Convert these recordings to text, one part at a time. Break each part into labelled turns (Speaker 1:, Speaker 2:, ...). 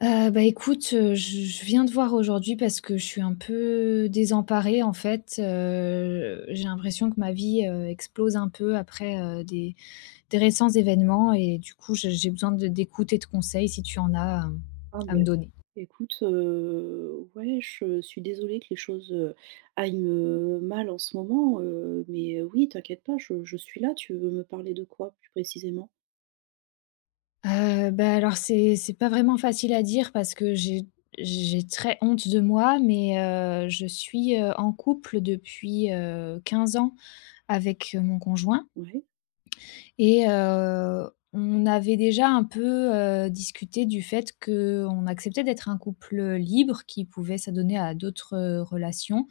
Speaker 1: Écoute, je viens de voir aujourd'hui parce que je suis un peu désemparée en fait, j'ai l'impression que ma vie, explose un peu après, des récents événements et du coup, je j'ai besoin de d'écoute et de conseils si tu en as,
Speaker 2: Ah
Speaker 1: à me
Speaker 2: beh,
Speaker 1: donner.
Speaker 2: écoute, ouais, je suis désolée que les choses, aillent, mal en ce moment, mais oui, t'inquiète pas, je suis là. Tu veux me parler de quoi plus précisément?
Speaker 1: Alors c'est pas vraiment facile à dire parce que j'ai très honte de moi, mais je suis, en couple depuis, 15 ans avec, mon conjoint.
Speaker 2: Ouais.
Speaker 1: Et on avait déjà un peu, discuté du fait qu'on acceptait d'être un couple libre qui pouvait s'adonner à d'autres, relations,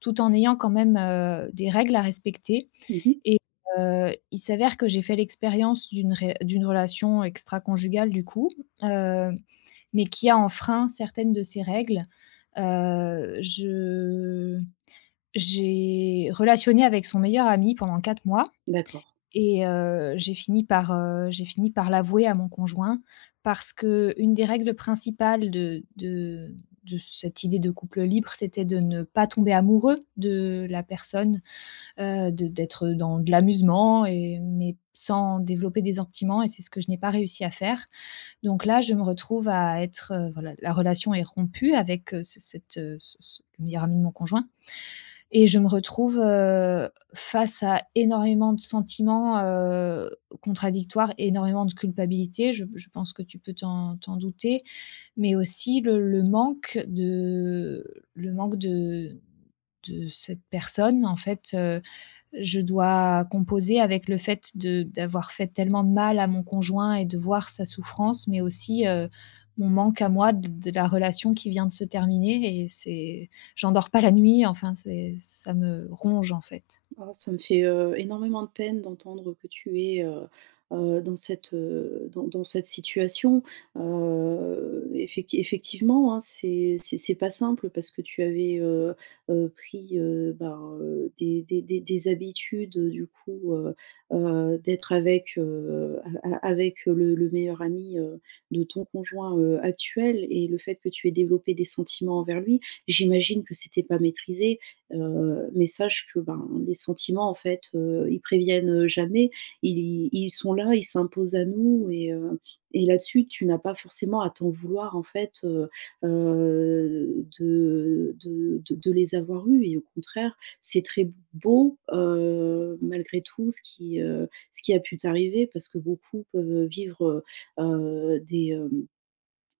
Speaker 1: tout en ayant quand même, des règles à respecter,
Speaker 2: Mmh.
Speaker 1: et il s'avère que j'ai fait l'expérience d'une relation extraconjugale du coup, heu, mais qui a enfreint certaines de ces règles. Je j'ai relationné avec son meilleur ami pendant 4 mois
Speaker 2: D'accord.
Speaker 1: et j'ai fini par l'avouer à mon conjoint parce que une des règles principales de cette idée de couple libre, c'était de ne pas tomber amoureux de la personne, de d'être dans de l'amusement, et mais sans développer des sentiments, et c'est ce que je n'ai pas réussi à faire. Donc là, je me retrouve à être, voilà, la relation est rompue avec, ce cette, ce ce le meilleur ami de mon conjoint, et je me retrouve, face à énormément de sentiments, contradictoires, énormément de culpabilité, je pense que tu peux t'en douter, mais aussi le manque de le manque de cette personne en fait. Je dois composer avec le fait de d'avoir fait tellement de mal à mon conjoint et de voir sa souffrance, mais aussi, mon manque à moi de la relation qui vient de se terminer, et c'est j'en dors pas la nuit, enfin c'est ça me ronge en fait.
Speaker 2: Oh, ça me fait, énormément de peine d'entendre que tu es, dans cette, dans cette situation. Effectivement, hein, c'est pas simple parce que tu avais, pris, ben, des habitudes, du coup, d'être avec, a a avec, le meilleur ami, de ton conjoint, actuel, et le fait que tu aies développé des sentiments envers lui, j'imagine que c'était pas maîtrisé. Mais sache que, ben, les sentiments en fait, ils préviennent jamais. Ils sont là, ils s'imposent à nous, et là-dessus, tu n'as pas forcément à t'en vouloir en fait, de les avoir eus, et au contraire, c'est très beau, malgré tout ce qui a pu t'arriver, parce que beaucoup peuvent vivre, heu des, hem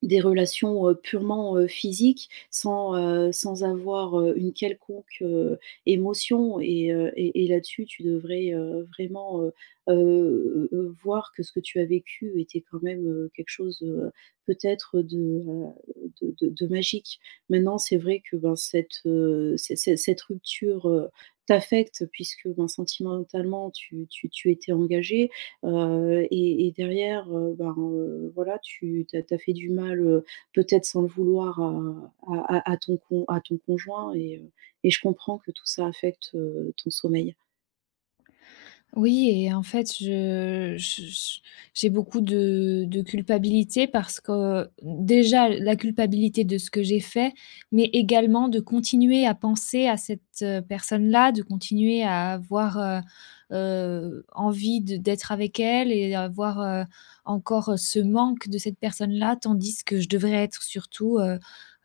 Speaker 2: des relations, purement, physiques, sans, sans avoir, une quelconque, émotion, et là-dessus, tu devrais, vraiment, voir que ce que tu as vécu était quand même, quelque chose, peut-être de, heu, magique. Maintenant, c'est vrai que, ben, cette, c c cette rupture, t'affecte, puisque, ben, sentimentalement, tu étais engagé. Et derrière, ben, voilà, tu as fait du mal, peut-être sans le vouloir, à ton conjoint, et je comprends que tout ça affecte, ton sommeil.
Speaker 1: Oui, et en fait, je j'ai beaucoup de culpabilité parce que déjà la culpabilité de ce que j'ai fait, mais également de continuer à penser à cette, personne-là, de continuer à avoir, envie de d'être avec elle, et avoir, encore, ce manque de cette personne-là, tandis que je devrais être surtout, heu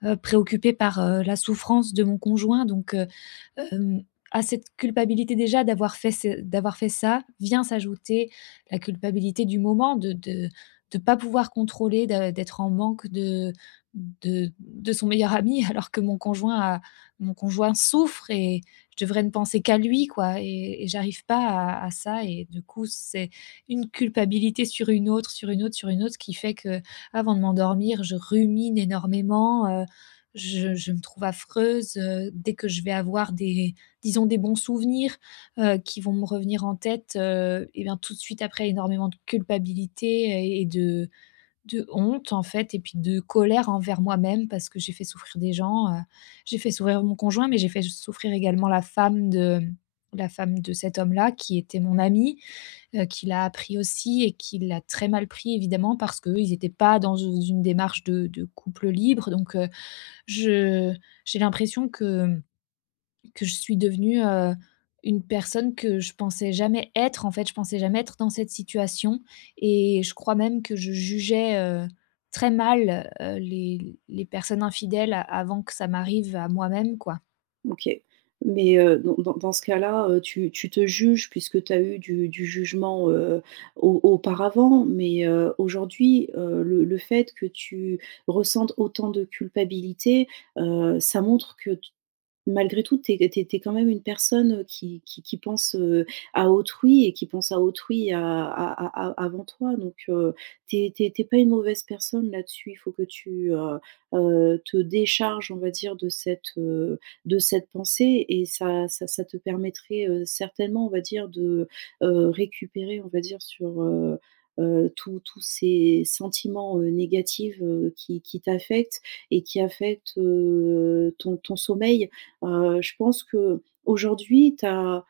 Speaker 1: heu, préoccupée par, la souffrance de mon conjoint, donc, Hem, à cette culpabilité déjà d'avoir fait ce d'avoir fait ça, vient s'ajouter la culpabilité du moment de pas pouvoir contrôler, de d'être en manque de son meilleur ami alors que mon conjoint souffre, et je devrais ne penser qu'à lui, quoi, et j'arrive pas à ça, et du coup, c'est une culpabilité sur une autre, sur une autre, sur une autre, qui fait que avant de m'endormir, je rumine énormément, je me trouve affreuse, dès que je vais avoir des, disons, des bons souvenirs, qui vont me revenir en tête, et bien, tout de suite après, énormément de culpabilité et de honte, en fait, et puis de colère envers moi-même parce que j'ai fait souffrir des gens, J'ai fait souffrir mon conjoint, mais j'ai fait souffrir également la femme de cet homme-là qui était mon ami, qui l'a appris aussi et qui l'a très mal pris évidemment parce qu'ils n'étaient pas dans une démarche de couple libre, donc, je j'ai l'impression que je suis devenue, une personne que je pensais jamais être, en fait. Je pensais jamais être dans cette situation, et je crois même que je jugeais, très mal, les personnes infidèles avant que ça m'arrive à moi-même, quoi.
Speaker 2: OK. Mais, dans ce cas-là, tu te juges puisque tu as eu du jugement, au auparavant, mais, aujourd'hui, le fait que tu ressentes autant de culpabilité, ça montre que malgré tout, tu es quand même une personne qui pense, à autrui, et qui pense à autrui à avant toi, donc tu es tu pas une mauvaise personne là-dessus. Il faut que tu, te décharges, on va dire, de cette pensée, et ça te permettrait, certainement, on va dire, de, récupérer, on va dire, sur, tous tous ces sentiments, négatifs, qui t'affectent et qui affectent, ton ton sommeil. Je pense qu'aujourd'hui, tu as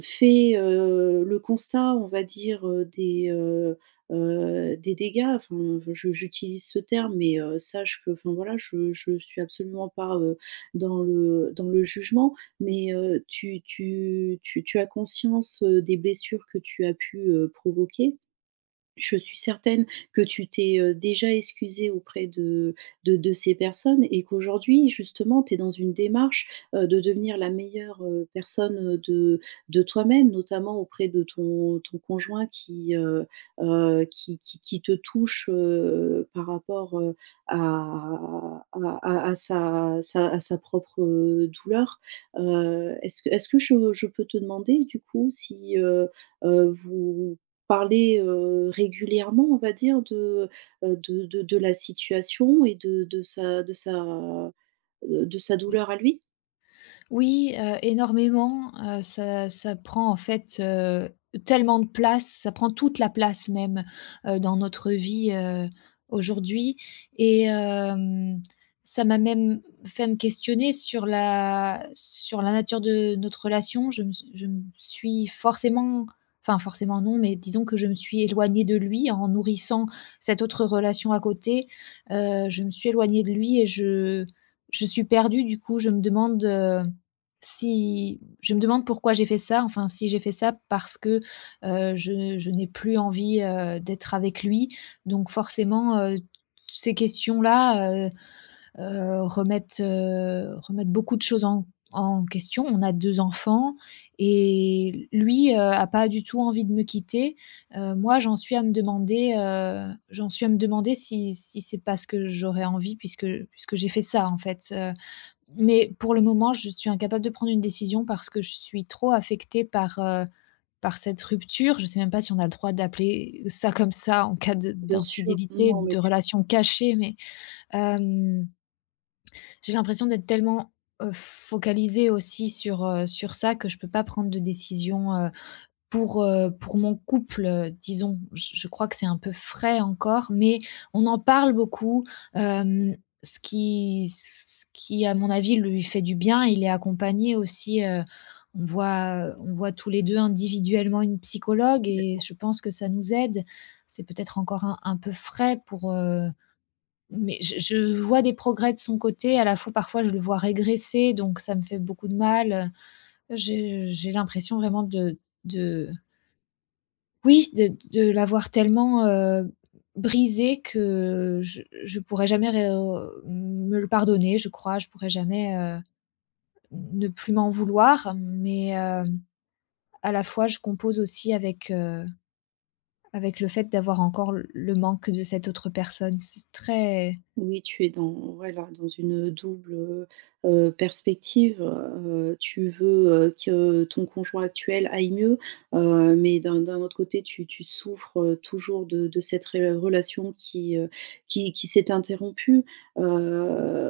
Speaker 2: fait, le constat, on va dire, des dégâts. Enfin, je j'utilise ce terme, mais sache que, enfin voilà, je suis absolument pas, dans le jugement, mais tu as conscience, des blessures que tu as pu, provoquer. Je suis certaine que tu t'es, déjà excusée auprès de ces personnes, et qu'aujourd'hui, justement, tu es dans une démarche, de devenir la meilleure, personne, de toi-même, notamment auprès de ton ton conjoint qui, qui qui te touche, par rapport, à à sa à sa propre, douleur. Est-ce que je peux te demander, du coup, si, vous parler, régulièrement, on va dire, de, de la situation, et de sa de sa, de sa douleur à lui?
Speaker 1: Oui, énormément, ça prend en fait, tellement de place, ça prend toute la place même, dans notre vie, aujourd'hui, et ça m'a même fait me questionner sur la nature de notre relation. Je me suis forcément, enfin forcément non, mais disons que je me suis éloignée de lui en nourrissant cette autre relation à côté. Je me suis éloignée de lui et je suis perdue, du coup, je me demande, si je me demande pourquoi j'ai fait ça, enfin, si j'ai fait ça parce que, je n'ai plus envie, d'être avec lui. Donc forcément, ces questions-là, remettent, remettent beaucoup de choses en en question. On a 2 enfants, et lui, a pas du tout envie de me quitter. Moi, j'en suis à me demander, j'en suis à me demander si c'est pas ce que j'aurais envie, puisque j'ai fait ça, en fait, mais pour le moment, je suis incapable de prendre une décision parce que je suis trop affectée par, par cette rupture. Je ne sais même pas si on a le droit d'appeler ça comme ça en cas de
Speaker 2: Bien sûr,
Speaker 1: d'infidélité, de
Speaker 2: non mais tu.
Speaker 1: relation cachée, mais, hem, j'ai l'impression d'être tellement, focalisée aussi sur, sur ça, que je ne peux pas prendre de décision pour mon couple, disons, je crois que c'est un peu frais encore, mais on en parle beaucoup, hem, ce qui à mon avis, lui fait du bien. Il est accompagné aussi, on voit tous les 2 individuellement une psychologue, et je pense que ça nous aide. C'est peut-être encore un peu frais pour, mais je vois des progrès de son côté. À la fois, parfois, je le vois régresser, donc ça me fait beaucoup de mal, j'ai l'impression vraiment de, oui, de l'avoir tellement, brisé, que je pourrais jamais ré me le pardonner, je crois. Je pourrais jamais, ne plus m'en vouloir, mais, à la fois, je compose aussi avec, avec le fait d'avoir encore le manque de cette autre personne. C'est très.
Speaker 2: Oui, tu es dans, voilà, dans une double, perspective, tu veux, que ton conjoint actuel aille mieux, mais d'un autre côté, tu souffres, toujours de cette ré relation qui, qui s'est interrompue.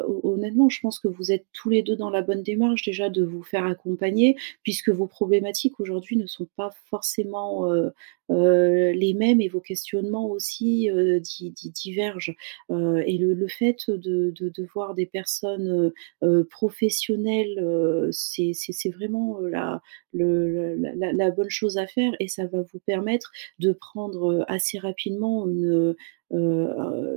Speaker 2: Ho Honnêtement, je pense que vous êtes tous les 2 dans la bonne démarche, déjà de vous faire accompagner, puisque vos problématiques aujourd'hui ne sont pas forcément, les mêmes, et vos questionnements aussi, di di divergent. Et le fait de voir des personnes, professionnelles, c'est vraiment, la le la la la bonne chose à faire, et ça va vous permettre de prendre, assez rapidement,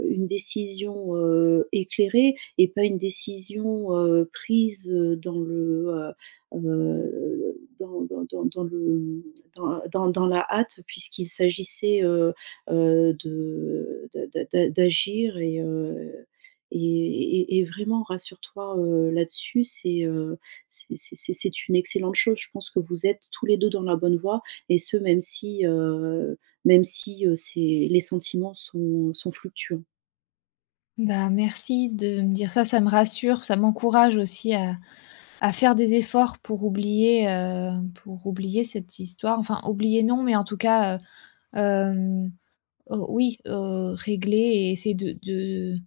Speaker 2: une décision, éclairée, et pas une décision, prise, dans le, dans dans dans dans le, mmh, dans dans dans la hâte, puisqu'il s'agissait, de d'a d'a d'a d'agir. Et et vraiment, rassure-toi, là-dessus, c'est c'est une excellente chose. Je pense que vous êtes tous les 2 dans la bonne voie, et ce même si, c'est les sentiments sont fluctuants.
Speaker 1: Bah, merci de me dire ça, ça me rassure, ça m'encourage aussi à faire des efforts pour oublier cette histoire. Enfin, oublier non, mais en tout cas, oui, régler et essayer de de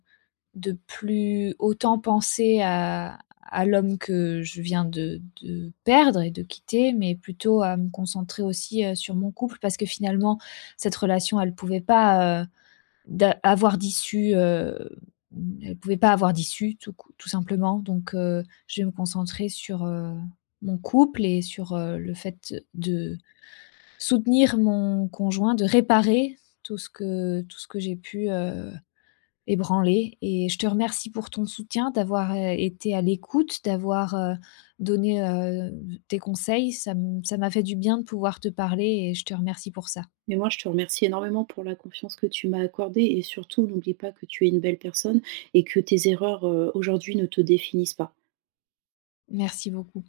Speaker 1: de plus autant penser à l'homme que je viens de perdre et de quitter, mais plutôt à me concentrer aussi, sur mon couple parce que finalement cette relation, elle pouvait pas, d'a avoir d'issue, mmh, elle pouvait pas avoir d'issue tout cou tout simplement, donc je vais me concentrer sur, mon couple et sur, le fait de soutenir mon conjoint, de réparer tout ce que j'ai pu, ébranler, et je te remercie pour ton soutien, d'avoir, été à l'écoute, d'avoir, donné, tes conseils. Ça m'a fait du bien de pouvoir te parler, et je te remercie pour ça.
Speaker 2: Mais moi, je te remercie énormément pour la confiance que tu m'as accordée, et surtout n'oublie pas que tu es une belle personne, et que tes erreurs, aujourd'hui, ne te définissent pas.
Speaker 1: Merci beaucoup.